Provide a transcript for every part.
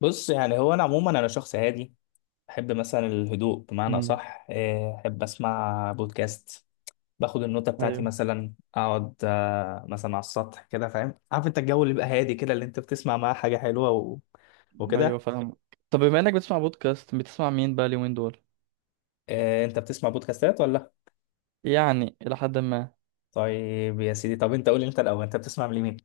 بص، يعني هو انا عموما انا شخص هادي. بحب مثلا الهدوء، بمعنى امم اصح. احب اسمع بودكاست. باخد النوتة بتاعتي، ايوه، مثلا اقعد مثلا على السطح كده. فاهم؟ عارف انت الجو اللي بيبقى هادي كده، اللي انت بتسمع معاه حاجة حلوة ايوه، وكده. فاهم. طب بما انك بتسمع بودكاست، بتسمع مين بقى اليومين دول؟ انت بتسمع بودكاستات ولا لأ؟ يعني الى حد ما. طيب يا سيدي، طب انت قول لي انت الاول، انت بتسمع لمين؟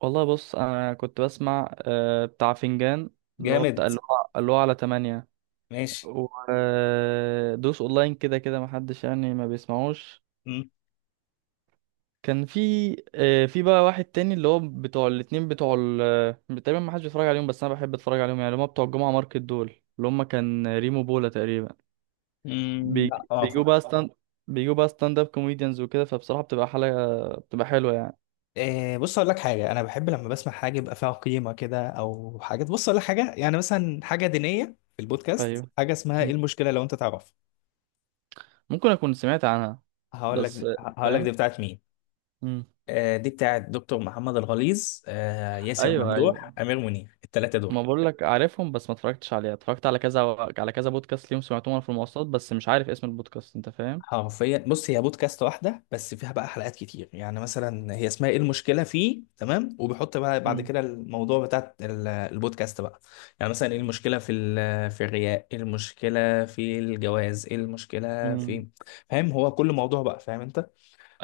والله، بص، انا كنت بسمع بتاع فنجان، اللي هو جامد. بتاع اللي هو اللي هو على تمانية. ماشي. ودوس اونلاين كده كده، محدش يعني ما بيسمعوش. كان في في بقى واحد تاني، اللي هو بتوع الاتنين بتوع ال تقريبا محدش بيتفرج عليهم، بس انا بحب اتفرج عليهم يعني، اللي هم بتوع الجمعة ماركت دول، اللي هم كان ريمو بولا تقريبا. امم. بيج- لا اه. بيجوا بقى ستاند، بيجوا بقى ستاند اب كوميديانز وكده، فبصراحة بتبقى حلقة، بتبقى حلوة يعني. إيه. بص اقول لك حاجه، انا بحب لما بسمع حاجه يبقى فيها قيمه كده او حاجات. بص اقول لك حاجه، يعني مثلا حاجه دينيه. في البودكاست ايوه، حاجه اسمها ايه مم. المشكله، لو انت تعرف. ممكن اكون سمعت عنها. هقول بس. لك هقول لك فاهم. دي بتاعت مين. مم. دي بتاعت دكتور محمد الغليظ، ياسر ايوه، ايوه. ممدوح، امير منير، الثلاثه دول. ما بقول لك عارفهم، بس ما اتفرجتش عليها، اتفرجت على كذا، على كذا بودكاست ليهم، سمعتهم وانا في المواصلات، بس مش عارف اسم البودكاست، انت فاهم. حرفيا بص، هي بودكاست واحدة بس فيها بقى حلقات كتير. يعني مثلا هي اسمها ايه المشكلة فيه، تمام، وبيحط بقى بعد مم. كده الموضوع بتاع البودكاست بقى. يعني مثلا ايه المشكلة في الرياء، ايه المشكلة في الجواز، ايه المشكلة مم. في. فاهم، هو كل موضوع بقى، فاهم انت.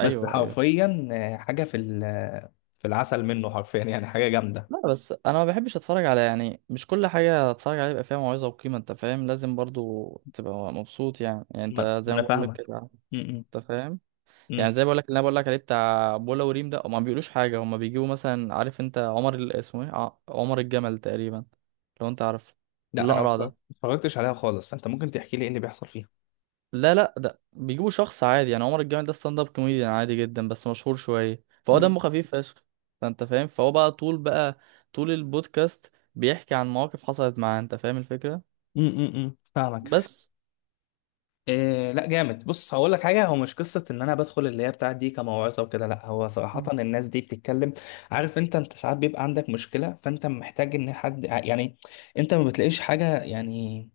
بس ايوه. حرفيا حاجة في العسل منه، حرفيا يعني حاجة جامدة. لا، بس انا ما بحبش اتفرج على، يعني مش كل حاجه اتفرج عليها يبقى فيها موعظه وقيمه، انت فاهم؟ لازم برضو تبقى مبسوط يعني ما انت ما زي ما انا بقول لك فاهمك. كده. م- انت فاهم. م- يعني م. زي بقول لك اللي انا بقول لك عليه بتاع بولا وريم ده، هما ما بيقولوش حاجه، هما بيجيبوا مثلا، عارف انت عمر اسمه ايه، عمر الجمل تقريبا، لو انت عارف. لا انا الاقرع ده. ما اتفرجتش عليها خالص، فانت ممكن تحكي لي ايه اللي بيحصل فيها. لا، لا، ده بيجيبوا شخص عادي، يعني عمر الجمل ده ستاند اب كوميديان عادي جدا، بس مشهور شويه، فهو م- دمه خفيف فشخ. فانت فاهم، فهو بقى طول بقى، طول البودكاست بيحكي عن مواقف حصلت معاه، انت فاهم الفكره. م- م- م. فاهمك. بس. إيه لا جامد، بص هقول لك حاجه، هو مش قصه ان انا بدخل اللي هي بتاعت دي كموعظه وكده، لا هو صراحه الناس دي بتتكلم. عارف انت، انت ساعات بيبقى عندك مشكله، فانت محتاج ان حد، يعني انت ما بتلاقيش حاجه يعني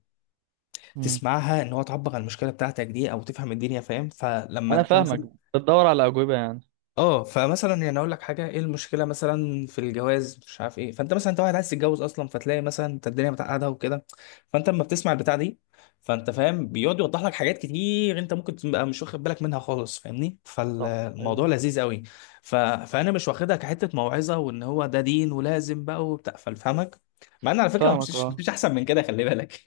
مم. تسمعها ان هو تعبر عن المشكله بتاعتك دي، او تفهم الدنيا. فاهم. فلما انا انت فاهمك. مثلا بتدور على اجوبه يعني. اه، فمثلا يعني اقول لك حاجه، ايه المشكله مثلا في الجواز، مش عارف ايه، فانت مثلا انت واحد عايز تتجوز اصلا، فتلاقي مثلا انت الدنيا متعقده وكده، فانت لما بتسمع البتاع دي، فانت فاهم بيقعد يوضح لك حاجات كتير انت ممكن تبقى مش واخد بالك منها خالص، فاهمني، صح. فالموضوع ايوه، لذيذ قوي. فانا مش واخدها كحته موعظه وان هو ده دين ولازم بقى وبتاع، فاهمك. مع ان على فكره، فاهمك. مفيش اه. مفيش احسن من كده، خلي بالك.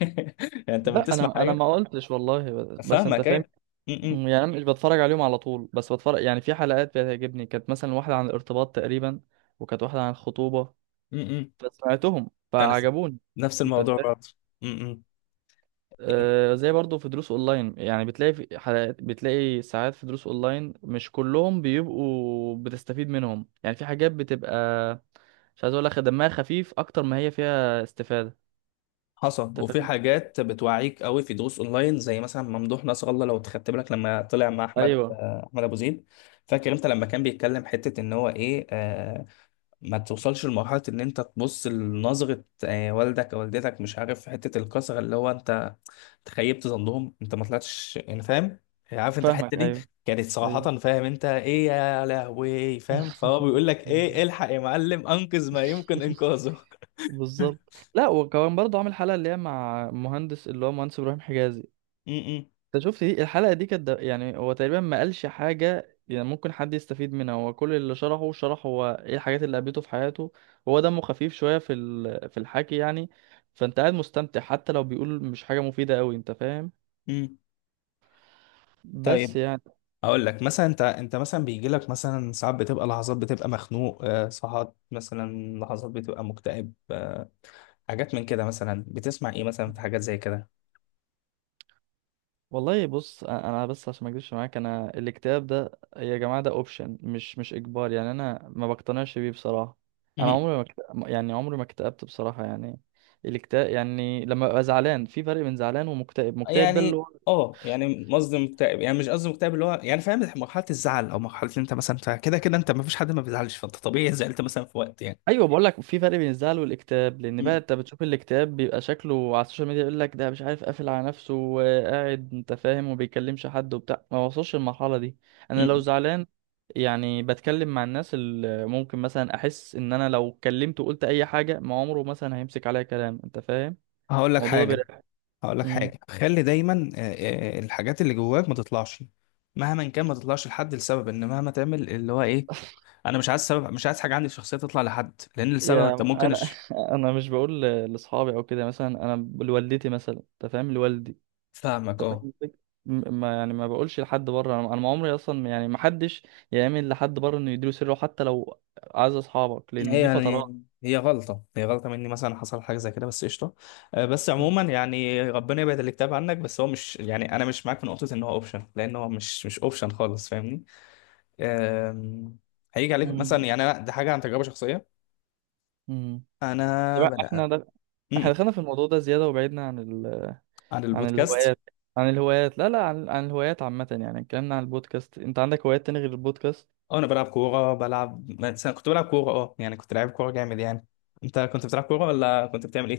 يعني انت لما لا، بتسمع انا حاجه. ما قلتش والله، بس انت فاهمك فاهم. ايوه. م- م- يعني انا مش بتفرج عليهم على طول، بس بتفرج يعني في حلقات بتعجبني، كانت مثلا واحدة عن الارتباط تقريبا، وكانت واحدة عن الخطوبة، م- م. فسمعتهم انا فعجبوني، نفس انت الموضوع فاهم. برضه. م- م. زي برضو في دروس اونلاين يعني، بتلاقي في حلقات، بتلاقي ساعات في دروس اونلاين مش كلهم بيبقوا بتستفيد منهم، يعني في حاجات بتبقى مش عايز اقول لك دمها خفيف اكتر ما هي فيها استفادة، حصل، انت وفي فاهم. حاجات بتوعيك قوي في دروس اونلاين، زي مثلا ممدوح نصر الله، لو خدت بالك لما طلع مع احمد ايوه، احمد ابو زيد. فاكر انت لما كان بيتكلم حته ان هو ايه، ما توصلش لمرحله ان انت تبص لنظره، والدك او والدتك، مش عارف حته الكسره، اللي هو انت تخيبت ظنهم، انت ما طلعتش يعني، فاهم؟ عارف انت الحته فاهمك. دي. ايوه، كانت صراحه، ايوه. فاهم انت ايه يا لهوي، فاهم، فهو بيقول لك ايه، الحق يا معلم، انقذ ما يمكن انقاذه. بالظبط. لا، وكمان برضه عامل حلقة اللي هي مع مهندس، اللي هو مهندس إبراهيم حجازي. م- انت شفت دي الحلقة؟ دي كانت يعني هو تقريبا ما قالش حاجة يعني ممكن حد يستفيد منها، هو كل اللي شرحه، شرح هو ايه الحاجات اللي قابلته في حياته. هو دمه خفيف شوية في الحكي يعني. فانت قاعد مستمتع، حتى لو بيقول مش حاجة مفيدة قوي، انت فاهم. م- م. بس طيب يعني. اقول لك مثلا، انت انت مثلا بيجي لك مثلا ساعات بتبقى لحظات بتبقى مخنوق، ساعات مثلا لحظات بتبقى مكتئب، حاجات من كده، مثلا بتسمع ايه مثلا في حاجات زي كده. والله، بص، انا بس عشان ما اكذبش معاك، انا الاكتئاب ده، يا جماعه، ده اوبشن، مش اجبار، يعني انا ما بقتنعش بيه بصراحه. انا مهم. عمري ما اكت... يعني عمري ما اكتئبت بصراحه يعني. الاكتئاب يعني لما ببقى زعلان، في فرق بين زعلان ومكتئب، مكتئب ده اللي... يعني اه، يعني قصدي مكتئب يعني، مش قصدي مكتئب اللي هو يعني، فاهم، مرحلة الزعل او مرحلة اللي انت مثلا فيها. كده كده انت ما فيش حد ما بيزعلش، فانت طبيعي زعلت مثلا في وقت يعني. ايوه، بقول لك في فرق بين الزعل والاكتئاب، لان بقى م- انت بتشوف الاكتئاب بيبقى شكله على السوشيال ميديا، يقول لك ده مش عارف قافل على نفسه وقاعد، انت فاهم، وما بيكلمش حد وبتاع، ما وصلش للمرحله دي. انا لو م. زعلان، يعني بتكلم مع الناس اللي ممكن مثلا احس ان انا لو اتكلمت وقلت اي حاجه، ما عمره مثلا هيمسك عليا كلام، انت فاهم. هقول لك الموضوع ده حاجة بيريح. هقول لك امم حاجة خلي دايما الحاجات اللي جواك ما تطلعش، مهما كان ما تطلعش لحد، لسبب ان مهما تعمل اللي هو ايه، انا مش عايز سبب، مش عايز حاجه عندي في الشخصيه تطلع لحد، لان السبب انت يا ممكن انا. أش... انا مش بقول لاصحابي او كده، مثلا انا لوالدتي مثلا، انت فاهم، لوالدي. فاهمك انت فاهم اه. الفكرة؟ ما يعني ما بقولش لحد بره، انا ما عمري اصلا يعني، ما حدش يعمل لحد بره انه يديله سره، حتى لو اعز اصحابك، هي لان دي فترات. يعني هي غلطه مني، مثلا حصل حاجه زي كده بس قشطه. بس عموما يعني ربنا يبعد الاكتئاب عنك، بس هو مش يعني انا مش معاك في نقطه ان هو اوبشن، لان هو مش اوبشن خالص، فاهمني. آم، هيجي عليك مثلا، مم. يعني انا دي حاجه عن تجربه شخصيه. مم. انا طب، بنا... احنا ده، م- م. احنا دخلنا في الموضوع ده زياده، وبعدنا عن عن البودكاست. الهوايات. عن الهوايات، لا، لا، عن الهوايات عامه، يعني اتكلمنا عن البودكاست. انت عندك هوايات تاني غير البودكاست؟ اه انا بلعب كوره، بلعب مثلا، كنت بلعب كوره، اه يعني كنت لعيب كوره جامد يعني. انت كنت بتلعب كوره ولا كنت بتعمل ايه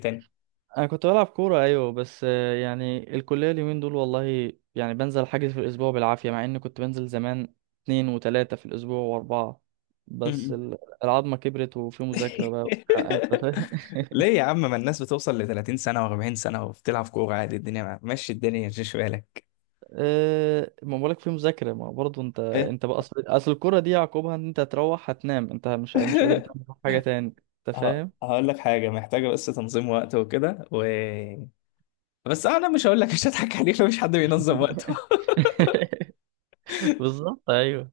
انا كنت بلعب كوره ايوه، بس يعني الكليه اليومين دول والله، يعني بنزل حاجز في الاسبوع بالعافيه، مع اني كنت بنزل زمان اتنين وتلاته في الاسبوع واربعه، بس تاني؟ العظمه كبرت وفي مذاكره بقى وبتاع، انت فاهم. ليه يا عم، ما الناس بتوصل ل 30 سنة و40 سنة وبتلعب كورة عادي، الدنيا مشي الدنيا مش بالك. أه، ما بقولك في مذاكره، ما برضه انت إيه؟ انت بقى، اصل الكوره دي عقوبها ان انت هتروح هتنام، انت مش قادر تعمل حاجه تاني، انت فاهم. هقول لك حاجة، محتاجة بس تنظيم وقت وكده بس أنا مش هقول لك، مش هضحك عليك، مفيش حد بينظم وقته. بالظبط. ايوه.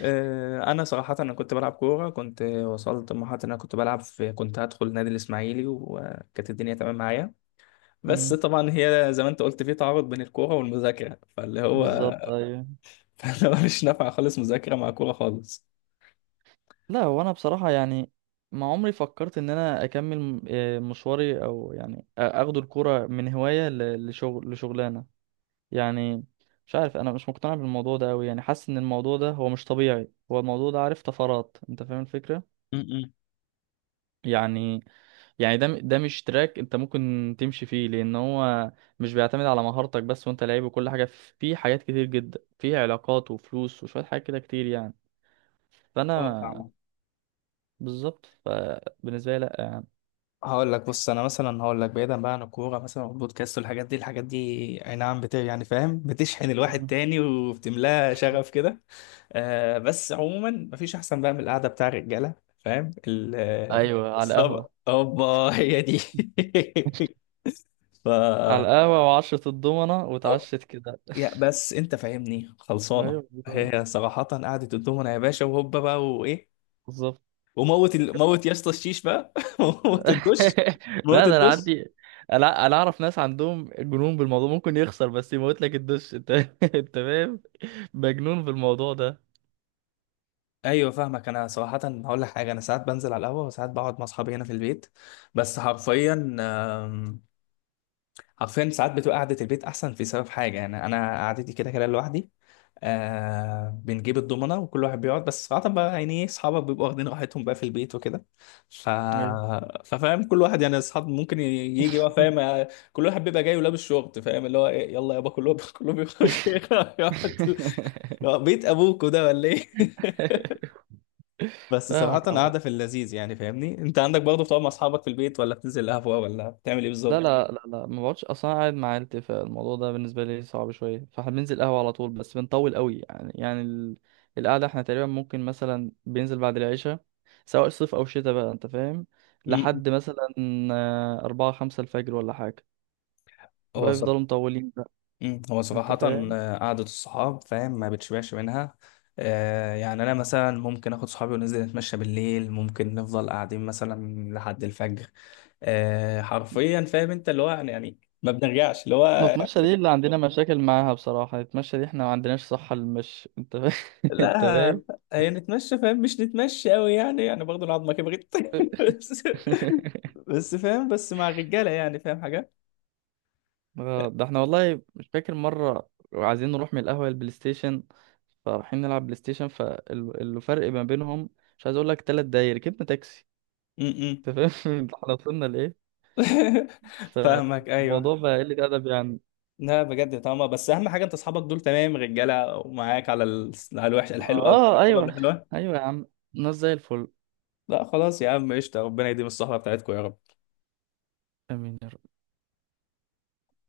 أنا صراحة، أنا كنت بلعب كورة، كنت وصلت لمرحلة إن أنا كنت بلعب في، كنت هدخل نادي الإسماعيلي، وكانت الدنيا تمام معايا. بس مم، طبعا هي زي ما أنت قلت، في تعارض بين الكورة والمذاكرة، فاللي هو بالظبط. ايوه. فاللي هو مش نافع خالص، مذاكرة مع كورة خالص. لا، هو انا بصراحة يعني، ما عمري فكرت ان انا اكمل مشواري، او يعني اخد الكورة من هواية لشغل لشغلانة، يعني. مش عارف، انا مش مقتنع بالموضوع ده قوي يعني، حاسس ان الموضوع ده هو مش طبيعي، هو الموضوع ده عارف طفرات، انت فاهم الفكرة، م-م. يعني يعني ده مش تراك انت ممكن تمشي فيه، لان هو مش بيعتمد على مهارتك بس وانت لعيب وكل حاجة، فيه حاجات كتير جدا، فيه علاقات وفلوس وشوية حاجات كده كتير يعني، اه فانا فاهمة. بالظبط، فبالنسبة لي لا يعني. هقول لك بص، انا مثلا هقول لك بعيدا بقى عن الكوره مثلا والبودكاست والحاجات دي، الحاجات دي اي نعم، بت يعني فاهم بتشحن الواحد تاني وبتملاه شغف كده. آه بس عموما، مفيش احسن بقى من القعده بتاع الرجاله، فاهم ايوه، على الصبر القهوه، اوبا هي دي. ف وعشره الضمنه أو- واتعشت كده. يا بس انت فاهمني خلصانه. ايوه والله، هي صراحه قعده الدومنه يا باشا، وهوبا بقى، وايه، بالظبط. موت يا اسطى الشيش بقى. موت الدش. موت لا، ده انا الدش. عندي، انا اعرف ناس عندهم جنون بالموضوع، ممكن يخسر بس يموت لك الدش انت، انت فاهم، مجنون بالموضوع ده. ايوه فاهمك. انا صراحه هقول لك حاجه، انا ساعات بنزل على القهوه، وساعات بقعد مع اصحابي هنا في البيت. بس حرفيا آم، حرفيا ساعات بتبقى قعده البيت احسن، في سبب حاجه، يعني انا قعدتي كده كده لوحدي. آه بنجيب الضمنه وكل واحد بيقعد، بس صراحه بقى يعني ايه، اصحابك بيبقوا واخدين راحتهم بقى في البيت وكده. ف ايوه. ففاهم كل واحد يعني، اصحاب ممكن يجي بقى فاهم، كل واحد بيبقى جاي ولابس شورت، فاهم اللي هو إيه، يلا يابا كلهم كلهم يخش يقعد. اللي هو بيت ابوكوا ده ولا ايه. بس صراحة فاهمك. قاعدة في اللذيذ يعني، فاهمني، انت عندك برضه بتقعد مع اصحابك في البيت، ولا بتنزل قهوة، ولا بتعمل ايه لا، فاهمني. بالظبط؟ لا، لا، لا، ما بقعدش اصلا، أنا قاعد مع عيلتي، فالموضوع ده بالنسبه لي صعب شويه، فاحنا بننزل قهوه على طول، بس بنطول قوي يعني ال... القعده احنا تقريبا، ممكن مثلا بينزل بعد العشاء، سواء صيف او شتاء بقى، انت فاهم، مم. لحد مثلا أربعة خمسة الفجر ولا حاجه، هو فبقى صراحة، يفضلوا مطولين بقى، هو انت صراحة فاهم. قعدة الصحاب، فاهم، ما بتشبعش منها. آه يعني انا مثلا ممكن اخد صحابي وننزل نتمشى بالليل، ممكن نفضل قاعدين مثلا لحد الفجر. آه حرفيا فاهم انت اللي هو يعني يعني ما بنرجعش اللي هو. نتمشى دي اللي عندنا مشاكل معاها بصراحه، نتمشى دي احنا ما عندناش صحه للمشي، انت فاهم. انت لا فاهم. هي نتمشى، فاهم مش نتمشى قوي يعني، يعني برضه العظمة كبرت بس بس فاهم، بس مع الرجالة يعني فاهم حاجة. ده احنا والله مش فاكر مرة عايزين نروح من القهوة للبلاي ستيشن، فرايحين نلعب بلاي ستيشن، فالفرق ما بينهم، مش عايز اقول لك، 3 دقايق ركبنا تاكسي، م-م. انت فاهم. احنا وصلنا لايه! فاهمك ايوه. فالموضوع بقى قلة ادب يعني. لا بجد طبعا، بس اهم حاجه انت اصحابك دول تمام، رجاله ومعاك على على الوحش، الحلوه قبل اه، الحلوه قبل ايوه. الحلوه. ايوه يا عم، ناس زي الفل. لا خلاص يا عم قشطه، ربنا يديم الصحبه بتاعتكم يا رب. امين يا رب.